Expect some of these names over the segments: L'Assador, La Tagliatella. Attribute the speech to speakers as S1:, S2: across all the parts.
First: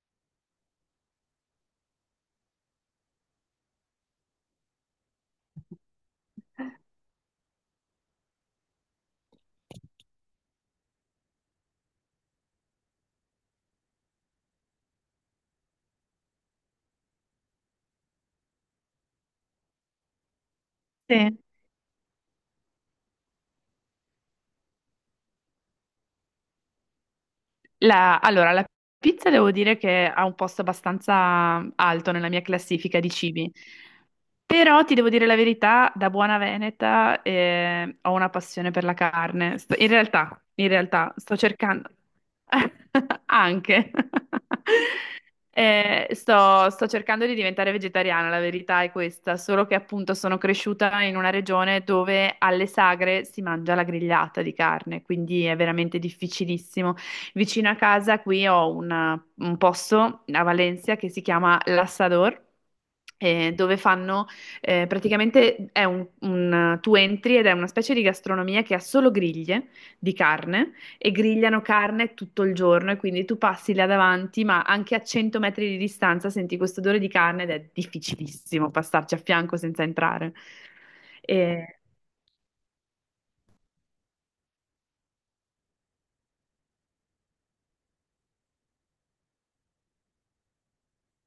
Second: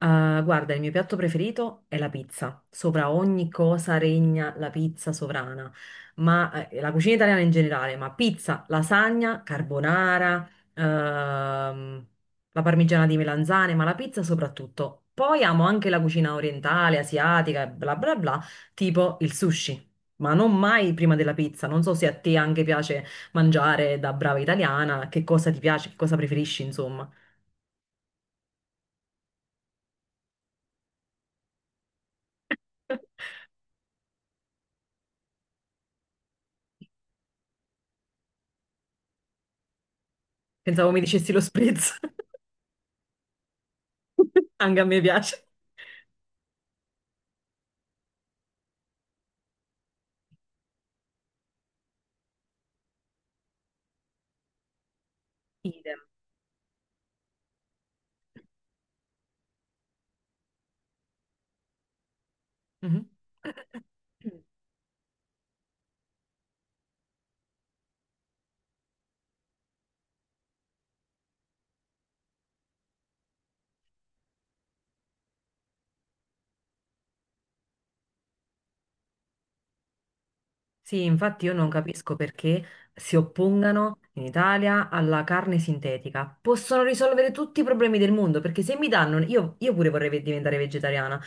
S1: Ah, guarda, il mio piatto preferito è la pizza. Sopra ogni cosa regna la pizza sovrana, ma la cucina italiana in generale, ma pizza, lasagna, carbonara, ehm, la parmigiana di melanzane, ma la pizza soprattutto. Poi amo anche la cucina orientale, asiatica, e bla bla bla, tipo il sushi. Ma non mai prima della
S2: Sì.
S1: pizza. Non so se a te anche piace mangiare da brava italiana, che cosa ti piace, che cosa preferisci, insomma.
S2: Allora, la pizza devo dire che ha un posto abbastanza alto nella mia classifica di cibi. Però ti devo dire la verità, da buona veneta ho una passione per la carne. In realtà, in
S1: Pensavo mi
S2: realtà
S1: dicessi
S2: sto
S1: lo
S2: cercando
S1: spritz,
S2: anche.
S1: anche a me piace.
S2: Sto cercando di diventare vegetariana, la verità è questa, solo che appunto sono cresciuta in una regione dove alle sagre si mangia la grigliata di carne, quindi è veramente
S1: Idem.
S2: difficilissimo. Vicino a casa qui ho un posto a Valencia che si chiama L'Assador,
S1: Mhm.
S2: dove fanno praticamente è tu entri ed è una specie di gastronomia che ha solo griglie di carne e grigliano carne tutto il giorno e quindi tu passi là davanti, ma anche a 100 metri di distanza senti questo odore di carne ed è difficilissimo passarci a fianco senza entrare.
S1: Sì, infatti io non
S2: E-
S1: capisco perché si oppongano in Italia alla carne sintetica. Possono risolvere tutti i problemi del mondo, perché se mi danno, io pure vorrei diventare vegetariana,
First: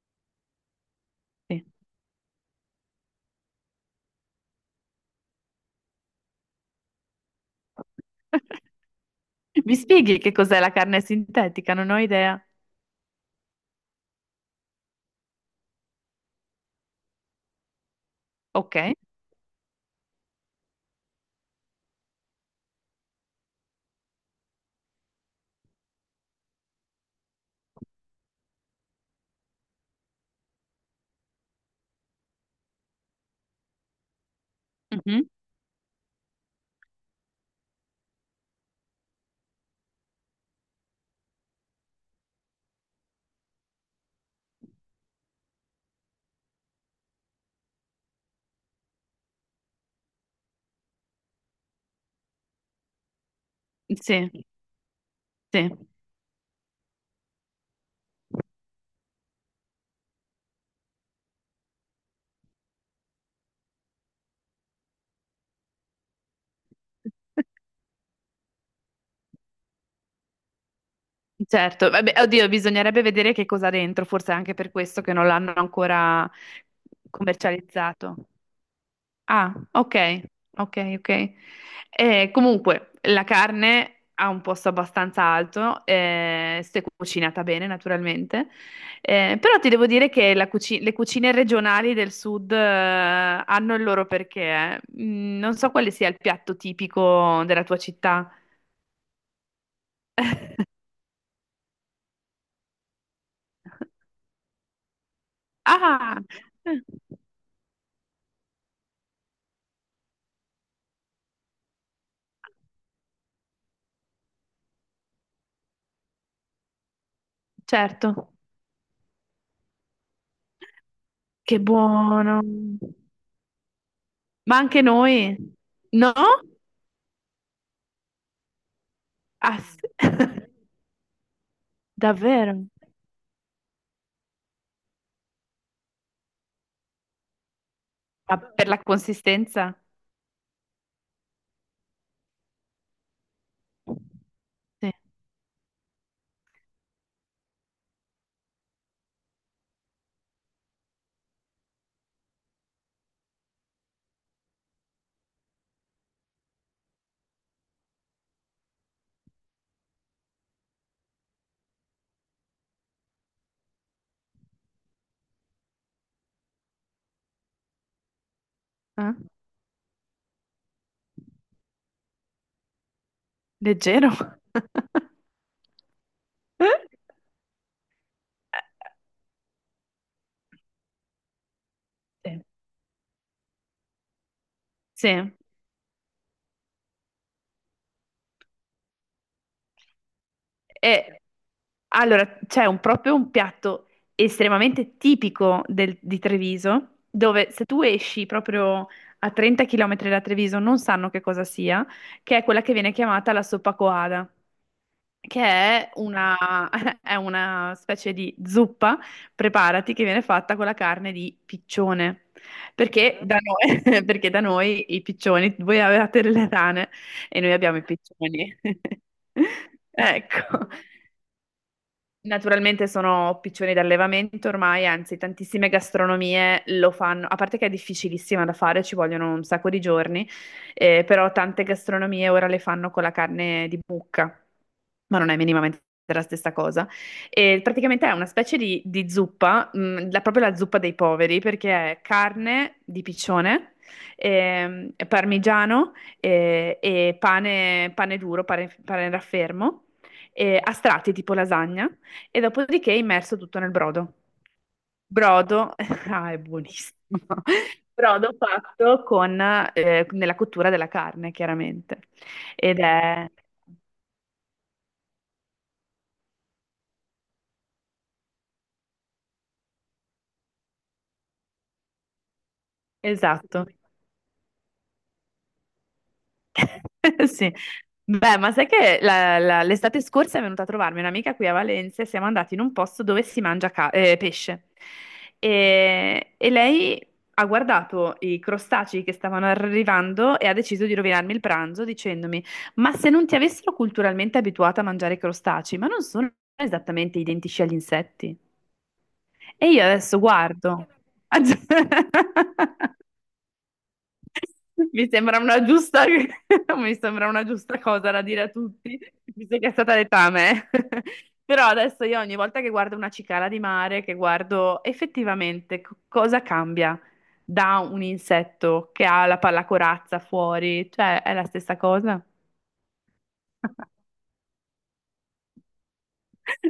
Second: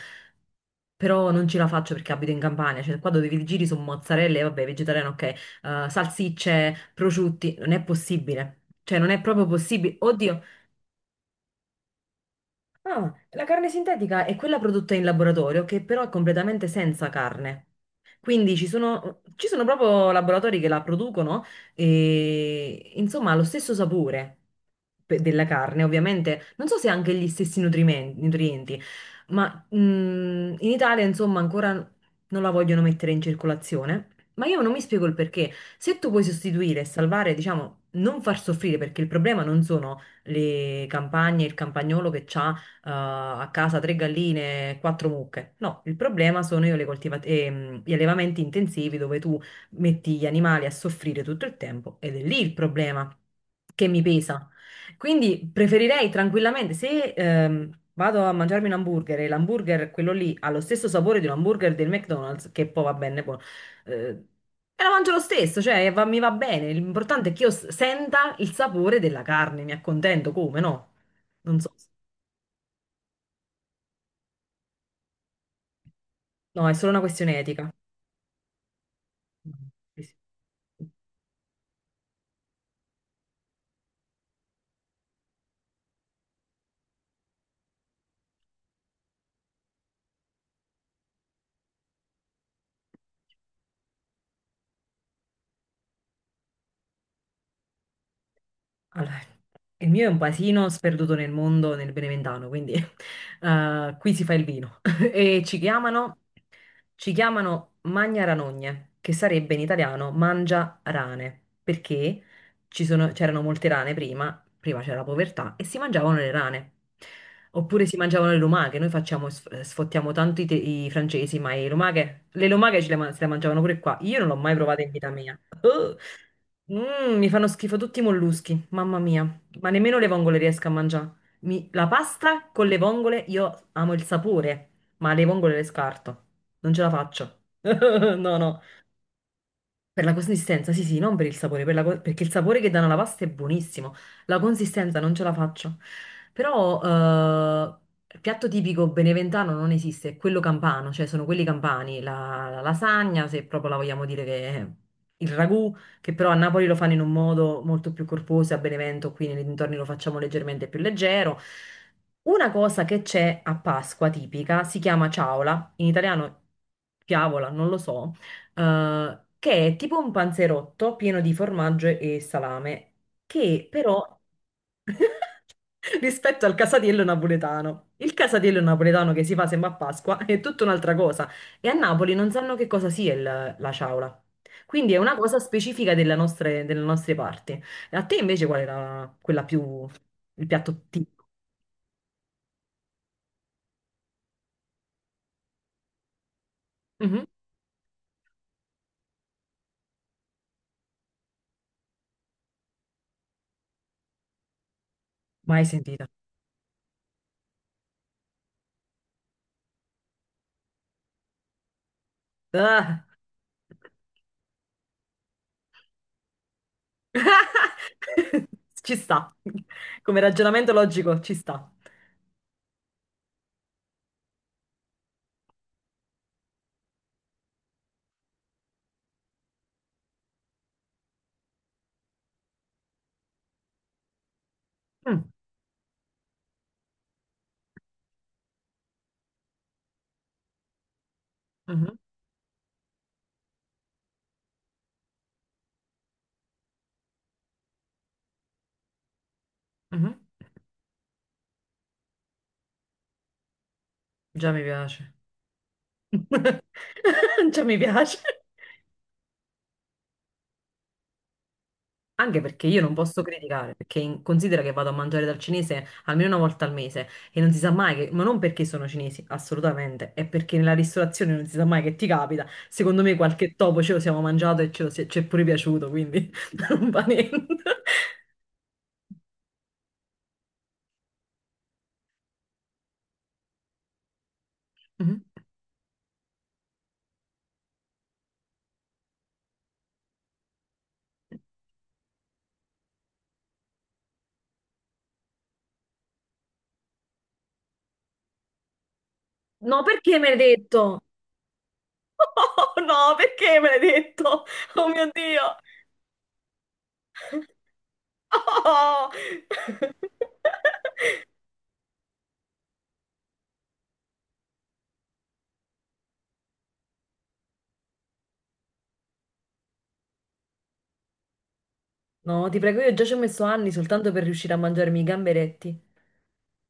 S1: però non ce
S2: sì.
S1: la faccio perché abito in Campania, cioè qua dove vi giri su mozzarella, e vabbè, vegetariano ok, salsicce, prosciutti, non è possibile. Cioè non è proprio
S2: Mi
S1: possibile.
S2: spieghi che
S1: Oddio,
S2: cos'è la carne sintetica? Non ho idea.
S1: ah, la carne sintetica è quella prodotta in laboratorio che però è completamente senza carne. Quindi ci
S2: Ok.
S1: sono, ci sono proprio laboratori che la producono e insomma ha lo stesso sapore della carne, ovviamente. Non so se ha anche gli stessi nutrienti, ma in Italia insomma ancora non la vogliono mettere in circolazione. Ma io non mi spiego il
S2: Mhm.
S1: perché. Se tu puoi sostituire e salvare, diciamo, non far soffrire, perché il problema non sono le campagne, il campagnolo che ha a casa tre galline, quattro mucche. No, il problema sono io gli allevamenti intensivi dove tu metti gli animali a soffrire tutto il tempo ed è lì il problema che mi
S2: Sì,
S1: pesa. Quindi
S2: sì.
S1: preferirei tranquillamente, se vado a mangiarmi un hamburger e l'hamburger, quello lì, ha lo stesso sapore di un hamburger del McDonald's, che poi va bene, poi, eh, e la mangio lo stesso, cioè mi va bene. L'importante è che io senta il sapore della carne, mi accontento come, no? Non so.
S2: Certo, vabbè, oddio, bisognerebbe vedere che cosa ha dentro, forse è anche per questo che non l'hanno ancora
S1: No, è solo una questione etica.
S2: commercializzato. Ah,
S1: Sì, sì.
S2: ok, ok, ok. Comunque, la carne ha un posto abbastanza alto, se cucinata bene, naturalmente. Però ti devo dire che la le cucine regionali del sud, hanno il loro perché. Non so quale sia il piatto tipico della tua città.
S1: Allora, il mio è un paesino sperduto nel mondo, nel Beneventano, quindi qui si fa il vino. E ci chiamano,
S2: Ah,
S1: ci chiamano Magna Ranogne, che sarebbe in italiano mangia rane, perché c'erano molte rane prima, prima c'era la povertà, e si mangiavano le rane. Oppure si mangiavano
S2: certo.
S1: le lumache, noi facciamo, sfottiamo tanto i francesi, ma
S2: Che
S1: le lumache,
S2: buono.
S1: le lumache ce le, se le mangiavano pure qua. Io non l'ho mai
S2: Ma
S1: provata
S2: anche
S1: in vita
S2: noi?
S1: mia.
S2: No?
S1: Mi fanno schifo tutti i molluschi, mamma mia.
S2: Ah,
S1: Ma
S2: sì.
S1: nemmeno le vongole riesco a mangiare. La pasta con
S2: Davvero?
S1: le vongole, io amo il sapore, ma le vongole le scarto. Non ce la faccio. No,
S2: Ma
S1: no.
S2: per la consistenza?
S1: Per la consistenza, sì, sì, non per il sapore, perché il sapore che danno alla pasta è buonissimo, la
S2: Sì.
S1: consistenza non ce la faccio. Però il piatto tipico beneventano non esiste, è quello campano, cioè sono quelli campani, la lasagna, se proprio la vogliamo dire che è il ragù, che però a Napoli lo fanno in un modo molto più corposo, a Benevento qui nei dintorni lo facciamo leggermente più leggero. Una cosa che c'è a Pasqua tipica si chiama ciaola, in italiano Piavola, non lo so,
S2: Eh?
S1: che è tipo un panzerotto pieno di formaggio e salame, che però
S2: Leggero?
S1: rispetto al casatiello napoletano. Il casatiello napoletano che si fa sempre a Pasqua è tutta un'altra cosa e a Napoli non
S2: Sì.
S1: sanno che cosa sia la ciaula. Quindi è
S2: Sì.
S1: una cosa specifica della delle nostre parti. A te invece qual era quella più il piatto
S2: E
S1: tipo?
S2: allora c'è proprio un piatto estremamente tipico di Treviso,
S1: Mhm.
S2: dove se tu esci proprio a 30 km da Treviso non sanno che cosa sia, che è quella che viene chiamata la soppa coada, che
S1: Mai
S2: è
S1: sentita.
S2: una, è una specie di zuppa, preparati, che viene fatta con la carne di piccione.
S1: Ah.
S2: Perché Mhm. da noi, perché da noi i piccioni, voi avevate le rane e noi abbiamo i piccioni.
S1: Ci sta. Come
S2: Ecco,
S1: ragionamento logico, ci sta.
S2: naturalmente sono piccioni d'allevamento ormai, anzi tantissime gastronomie lo fanno, a parte che è difficilissima da fare, ci vogliono un sacco di giorni, però tante gastronomie ora le fanno con la carne di mucca, ma non è minimamente la stessa cosa. E praticamente è una specie di zuppa, proprio la zuppa dei poveri, perché
S1: Mm.
S2: è carne di piccione, parmigiano, e pane, pane duro, pane raffermo,
S1: Mhm.
S2: a strati tipo lasagna e dopodiché immerso tutto nel brodo.
S1: Già mi piace.
S2: Brodo, ah, è buonissimo.
S1: Già mi piace.
S2: Brodo fatto con, nella cottura della carne, chiaramente.
S1: Anche perché
S2: Ed
S1: io non posso
S2: è
S1: criticare, perché considera che vado a mangiare dal cinese almeno una volta al mese e non si sa mai che, ma non perché sono cinesi, assolutamente, è perché nella ristorazione non si sa mai che ti capita. Secondo me qualche
S2: esatto.
S1: topo ce lo siamo mangiato e ce lo si ci è pure piaciuto, quindi non va niente.
S2: Sì. Beh, ma sai che l'estate scorsa è venuta a trovarmi un'amica qui a Valencia e siamo andati in un posto dove si mangia pesce.
S1: Mhm.
S2: E lei ha guardato i crostacei che stavano arrivando e ha deciso di rovinarmi il pranzo dicendomi: ma se non ti avessero culturalmente abituata a mangiare crostacei, ma non sono esattamente identici agli insetti? E
S1: No,
S2: io
S1: perché
S2: adesso
S1: me l'hai
S2: guardo.
S1: detto? Oh no, perché me l'hai detto? Oh mio
S2: Mi sembra
S1: Dio!
S2: una giusta, mi sembra una giusta cosa da dire a tutti,
S1: Oh!
S2: visto che è stata detta a me. Però adesso io ogni volta che guardo una cicala di mare, che guardo effettivamente cosa cambia da un insetto che ha la pallacorazza fuori, cioè è la stessa cosa.
S1: No, ti prego, io già ci ho messo anni soltanto per riuscire a mangiarmi i gamberetti.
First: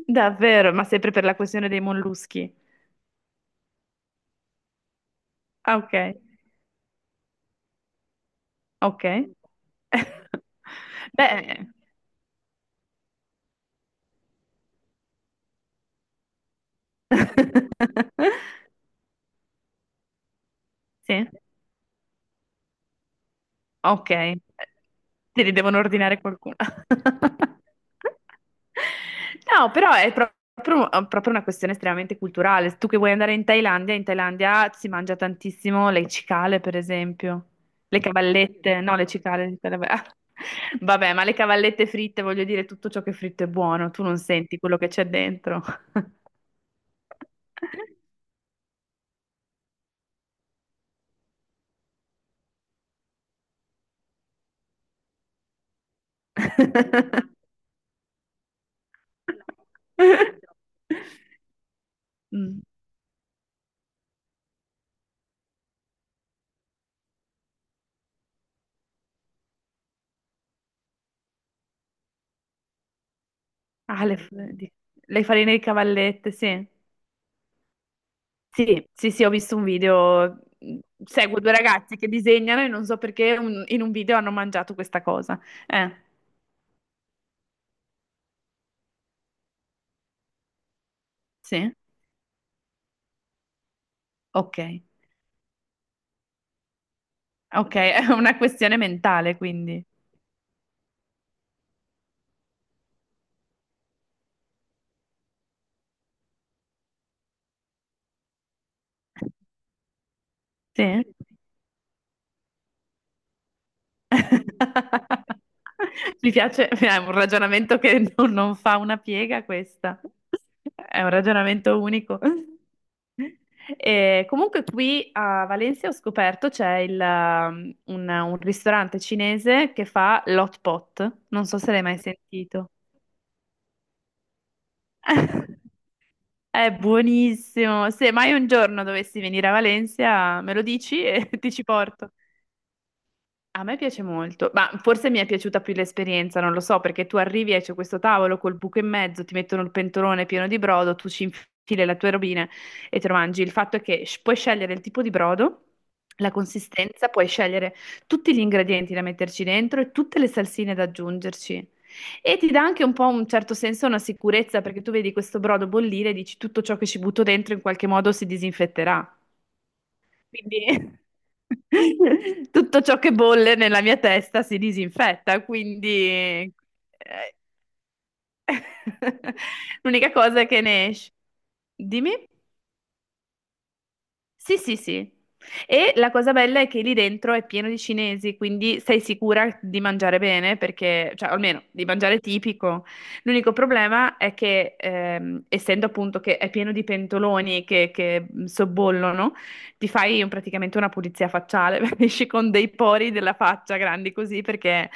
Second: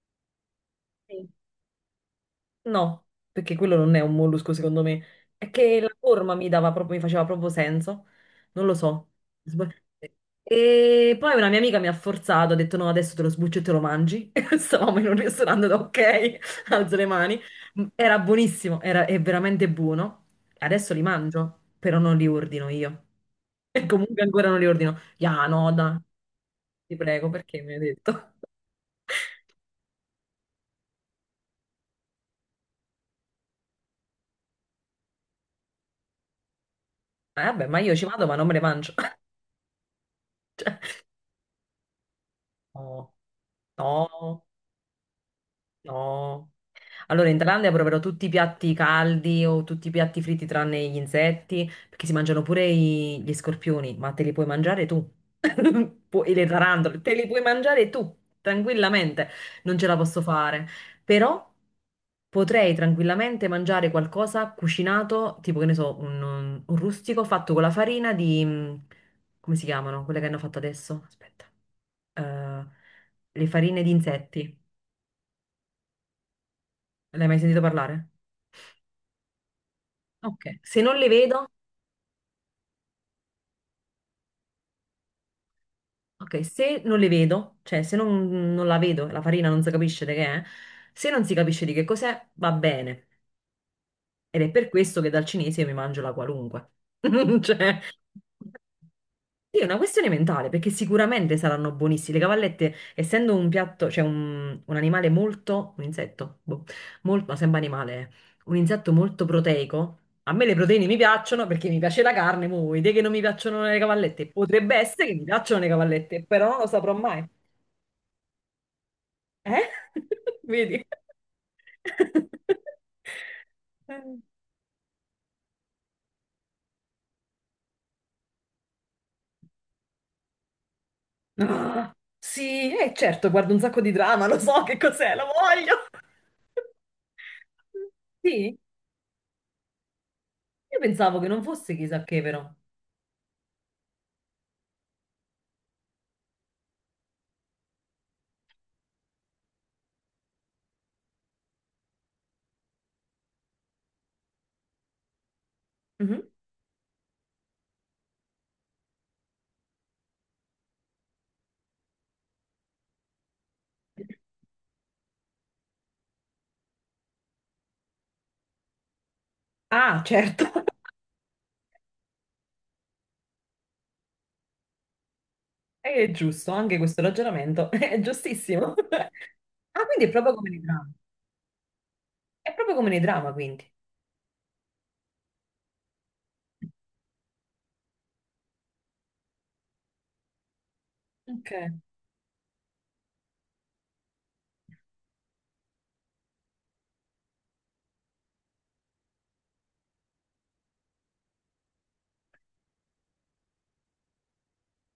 S2: Davvero, ma sempre per
S1: Sì.
S2: la questione dei molluschi.
S1: No, perché quello non è un mollusco secondo me. È
S2: Ah,
S1: che la
S2: ok,
S1: forma mi dava proprio, mi faceva proprio senso. Non lo
S2: ok.
S1: so. Sb- E poi una mia
S2: Beh.
S1: amica mi ha forzato, ha detto no, adesso te lo sbuccio e te lo mangi. E stavamo in un ristorante, ho detto, ok, alzo le mani. Era buonissimo, era, è veramente buono. Adesso li
S2: Sì.
S1: mangio, però non li ordino io. E
S2: Ok,
S1: comunque ancora non li ordino.
S2: te
S1: Ya,
S2: li
S1: no,
S2: devono
S1: dai,
S2: ordinare qualcuno.
S1: ti prego, perché mi hai detto?
S2: No, però è proprio, proprio una questione estremamente culturale. Tu che vuoi andare in Thailandia si mangia tantissimo le cicale, per esempio.
S1: Vabbè, ma io
S2: Le
S1: ci vado, ma non me le
S2: cavallette,
S1: mangio.
S2: no, le cicale. Vabbè, ma le cavallette fritte, voglio dire, tutto ciò che
S1: Oh,
S2: è fritto è buono, tu non
S1: oh,
S2: senti quello che c'è dentro.
S1: oh, allora, in Thailandia proverò tutti i piatti caldi o tutti i piatti fritti tranne gli insetti, perché si mangiano pure gli scorpioni, ma te li puoi mangiare tu. E le tarantole, te li puoi mangiare tu, tranquillamente. Non ce la posso fare. Però
S2: Mm.
S1: potrei tranquillamente mangiare qualcosa cucinato, tipo che ne so, un rustico fatto con la farina di... come si chiamano? Quelle che hanno fatto adesso? Aspetta. Eh, le farine di
S2: Ah, le, f-
S1: insetti.
S2: di- le farine di cavallette, sì.
S1: L'hai mai sentito parlare?
S2: Sì, sì, sì, ho visto un video.
S1: Ok, se non le
S2: Seguo
S1: vedo,
S2: due ragazzi che disegnano e non so perché in un video hanno mangiato questa cosa. Eh,
S1: ok, se non le vedo, cioè se non, non la vedo, la farina non si capisce di che è, se non si capisce
S2: sì?
S1: di che cos'è, va bene. Ed è
S2: Ok.
S1: per questo che dal cinese mi mangio la qualunque.
S2: Ok,
S1: Cioè,
S2: è una questione mentale,
S1: sì, è una
S2: quindi.
S1: questione mentale, perché sicuramente saranno buonissime. Le cavallette, essendo un piatto, cioè un animale molto, un insetto, boh, molto, ma sembra animale, eh. Un insetto molto proteico. A me le proteine mi
S2: Sì?
S1: piacciono perché mi piace la carne, mo, vuoi dire che non mi piacciono le cavallette? Potrebbe essere che mi piacciono le cavallette,
S2: Mi
S1: però non lo
S2: piace,
S1: saprò
S2: è un
S1: mai.
S2: ragionamento che non fa una piega
S1: Eh?
S2: questa,
S1: Vedi?
S2: è un ragionamento unico. E comunque qui a Valencia ho scoperto c'è un ristorante cinese che fa l'hot pot, non so se l'hai
S1: Ah,
S2: mai sentito.
S1: sì, certo, guardo un sacco di drama, lo so che cos'è, lo voglio.
S2: È buonissimo, se mai un
S1: Sì,
S2: giorno dovessi venire a Valencia me lo
S1: io
S2: dici
S1: pensavo che
S2: e
S1: non
S2: ti ci
S1: fosse chissà
S2: porto.
S1: che, però.
S2: A me piace molto, ma forse mi è piaciuta più l'esperienza, non lo so, perché tu arrivi e c'è questo tavolo col buco in mezzo, ti mettono il pentolone pieno di brodo, tu ci infili le tue robine e te lo mangi. Il fatto è che puoi scegliere il tipo di brodo,
S1: Mhm.
S2: la consistenza, puoi scegliere tutti gli ingredienti da metterci dentro e tutte le salsine da aggiungerci. E ti dà anche un po' un certo senso, una sicurezza, perché tu vedi questo brodo bollire e dici tutto ciò che ci butto dentro in qualche modo si disinfetterà.
S1: Ah, certo.
S2: Quindi tutto ciò che bolle nella mia testa si disinfetta, quindi
S1: È giusto, anche questo ragionamento è giustissimo. Ah, quindi è
S2: l'unica
S1: proprio
S2: cosa è
S1: come nei
S2: che ne
S1: drama.
S2: esce. Dimmi?
S1: È proprio come nei drama, quindi.
S2: Sì, sì, sì. E la cosa bella è che lì dentro è pieno di cinesi, quindi sei sicura di mangiare bene, perché, cioè almeno
S1: Ok.
S2: di mangiare tipico. L'unico problema è che, essendo appunto che è pieno di pentoloni che sobbollono, ti fai praticamente una pulizia facciale, esci con dei pori della faccia grandi così, perché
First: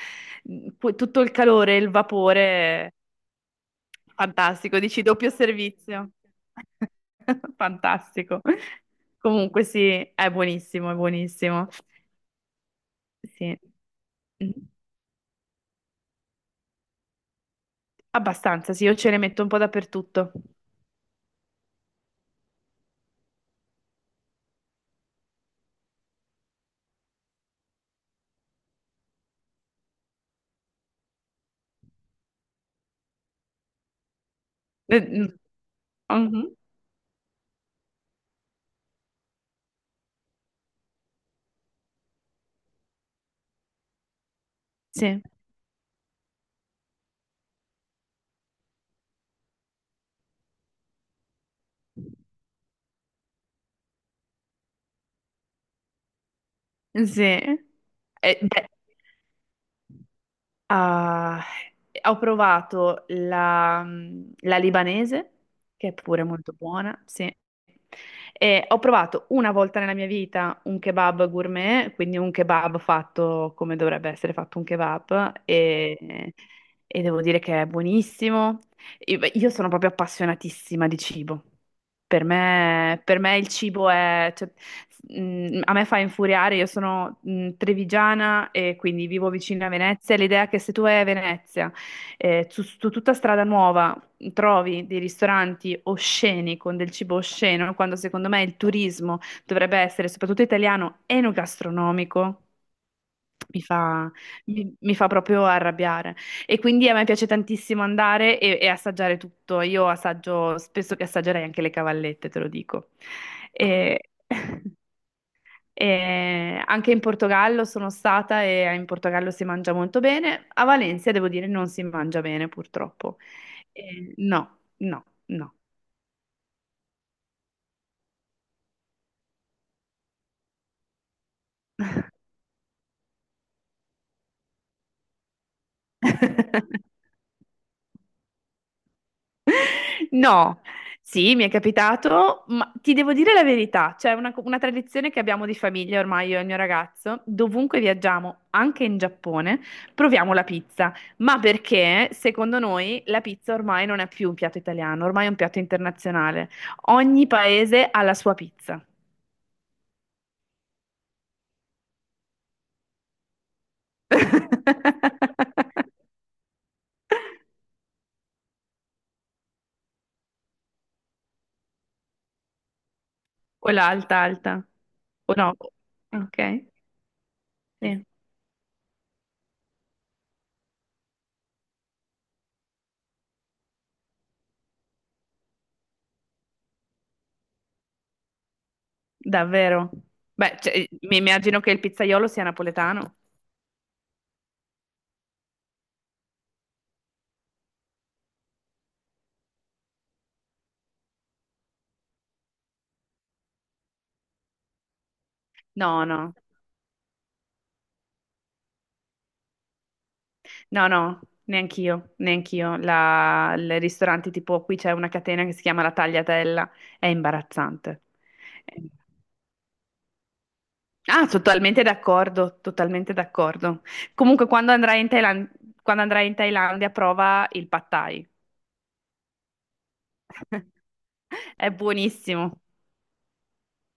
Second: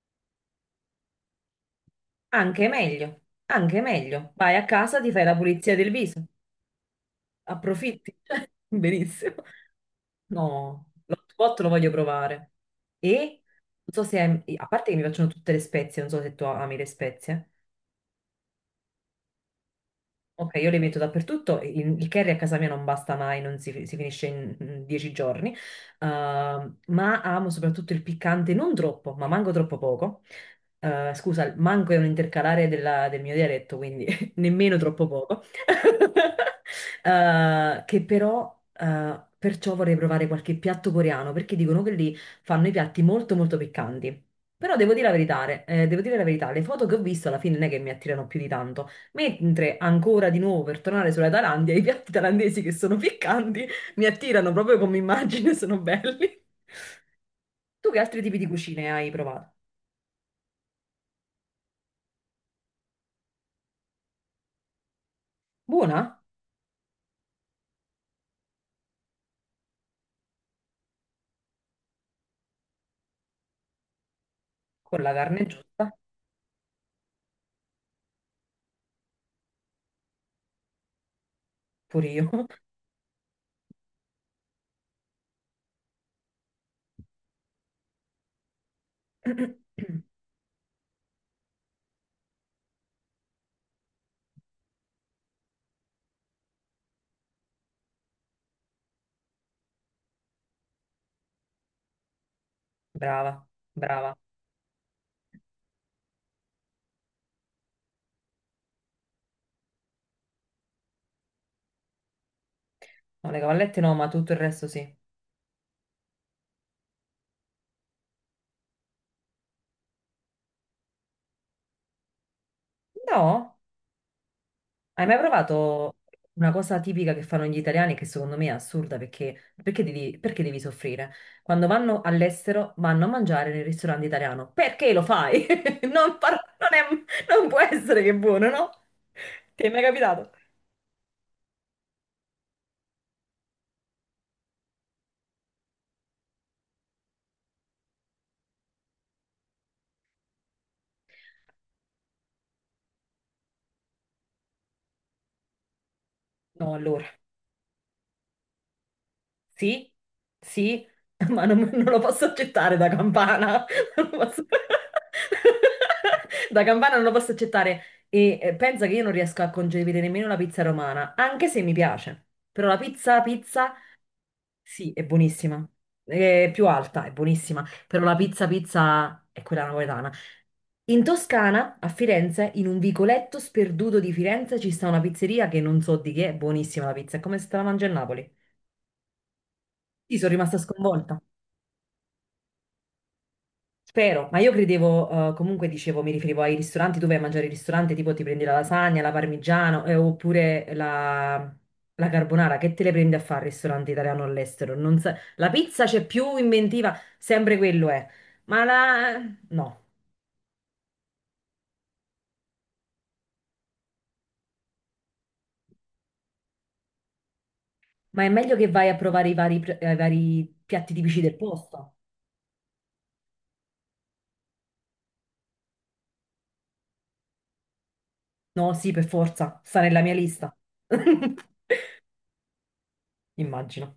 S2: tutto il calore, il
S1: Anche
S2: vapore.
S1: meglio, anche meglio. Vai a
S2: Fantastico,
S1: casa,
S2: dici
S1: ti fai
S2: doppio
S1: la pulizia del
S2: servizio.
S1: viso, approfitti.
S2: Fantastico.
S1: Benissimo.
S2: Comunque sì, è buonissimo,
S1: No,
S2: è
S1: l'hotpot
S2: buonissimo.
S1: lo voglio provare. E
S2: Sì.
S1: non so se,
S2: Mm,
S1: a parte che mi piacciono tutte le spezie, non so se tu ami le spezie.
S2: Abbastanza, sì, io ce ne metto un po' dappertutto.
S1: Ok, io le metto dappertutto, il curry a casa mia non basta mai, non si, si finisce in 10 giorni. Ma amo soprattutto il piccante, non troppo, ma manco troppo poco. Scusa, il manco è un intercalare del mio dialetto, quindi nemmeno
S2: Eh,
S1: troppo
S2: mm,
S1: poco.
S2: mhm,
S1: Che però, perciò vorrei provare qualche piatto coreano, perché dicono che lì fanno i piatti molto molto piccanti. Però devo dire la
S2: Sì,
S1: verità, devo dire la verità, le foto che ho visto alla fine non è che mi attirano più di tanto. Mentre ancora di nuovo per tornare sulla Thailandia, i piatti thailandesi che sono piccanti mi attirano proprio come immagine, sono belli.
S2: sì.
S1: Tu che altri tipi di
S2: Beh.
S1: cucine hai provato?
S2: Ah, ho provato la libanese, che è
S1: Buona?
S2: pure molto buona, sì. E ho provato una volta nella mia vita un kebab gourmet, quindi un kebab fatto come dovrebbe essere fatto un
S1: Con la
S2: kebab,
S1: carne giusta?
S2: e devo dire che è buonissimo. Io beh, io sono proprio appassionatissima di cibo.
S1: Pure io.
S2: Per me il cibo è... cioè, a me fa infuriare, io sono trevigiana e quindi vivo vicino a Venezia. L'idea che se tu vai a Venezia, su tutta strada nuova, trovi dei ristoranti osceni con del cibo osceno, quando secondo me il turismo dovrebbe essere, soprattutto italiano, enogastronomico
S1: Brava,
S2: mi fa,
S1: brava.
S2: mi fa proprio arrabbiare. E quindi a me piace tantissimo andare e assaggiare tutto. Io assaggio, spesso che assaggerei anche le cavallette, te lo dico.
S1: No, le cavallette no, ma
S2: E-
S1: tutto il resto sì.
S2: e anche in Portogallo sono stata e in Portogallo si mangia molto bene. A Valencia, devo dire, non si mangia bene, purtroppo.
S1: No?
S2: E no, no,
S1: Hai mai
S2: no.
S1: provato una cosa tipica che fanno gli italiani che secondo me è assurda perché, perché devi soffrire? Quando vanno all'estero vanno a mangiare nel ristorante italiano. Perché lo fai? Non, par- non è- non può essere che è buono, no? Ti è mai capitato?
S2: No, sì, mi è capitato, ma ti devo dire la verità, c'è una tradizione che abbiamo di famiglia ormai io e il mio ragazzo, dovunque viaggiamo, anche in Giappone, proviamo la pizza, ma perché secondo noi la pizza ormai non è più un piatto italiano, ormai è un piatto internazionale.
S1: No, allora.
S2: Ogni paese ha la sua pizza.
S1: Sì, sì, ma non, non lo posso accettare da campana. Non lo posso- Da campana non lo posso accettare. E pensa che io non riesco a concepire nemmeno la pizza romana, anche se mi piace. Però la pizza,
S2: O
S1: pizza,
S2: l'alta, alta,
S1: sì, è
S2: o no?
S1: buonissima.
S2: Ok,
S1: È più alta, è buonissima. Però
S2: sì,
S1: la pizza, pizza è quella napoletana. In Toscana, a Firenze, in un vicoletto sperduto di Firenze, ci sta una pizzeria che non so di che, è buonissima la pizza. È come se te la mangi a Napoli.
S2: davvero.
S1: Io sono rimasta
S2: Beh, cioè, mi
S1: sconvolta.
S2: immagino che il pizzaiolo sia napoletano.
S1: Spero, ma io credevo, comunque dicevo, mi riferivo ai ristoranti dove vai a mangiare il ristorante, tipo ti prendi la lasagna, la parmigiano, oppure la carbonara, che te le prendi a fare al ristorante italiano all'estero? Non sa- La pizza c'è
S2: No, no,
S1: più inventiva, sempre quello è, ma la... no,
S2: no, neanch'io, neanch'io. Il ristorante tipo qui c'è una catena che si chiama La Tagliatella, è imbarazzante.
S1: ma è meglio che
S2: È-
S1: vai a provare i vari piatti tipici
S2: Ah,
S1: del
S2: sono totalmente
S1: posto.
S2: d'accordo, totalmente d'accordo. Comunque quando andrai in Thailandia prova il pad thai.
S1: No, sì, per forza, sta nella mia lista.
S2: È buonissimo.
S1: Immagino.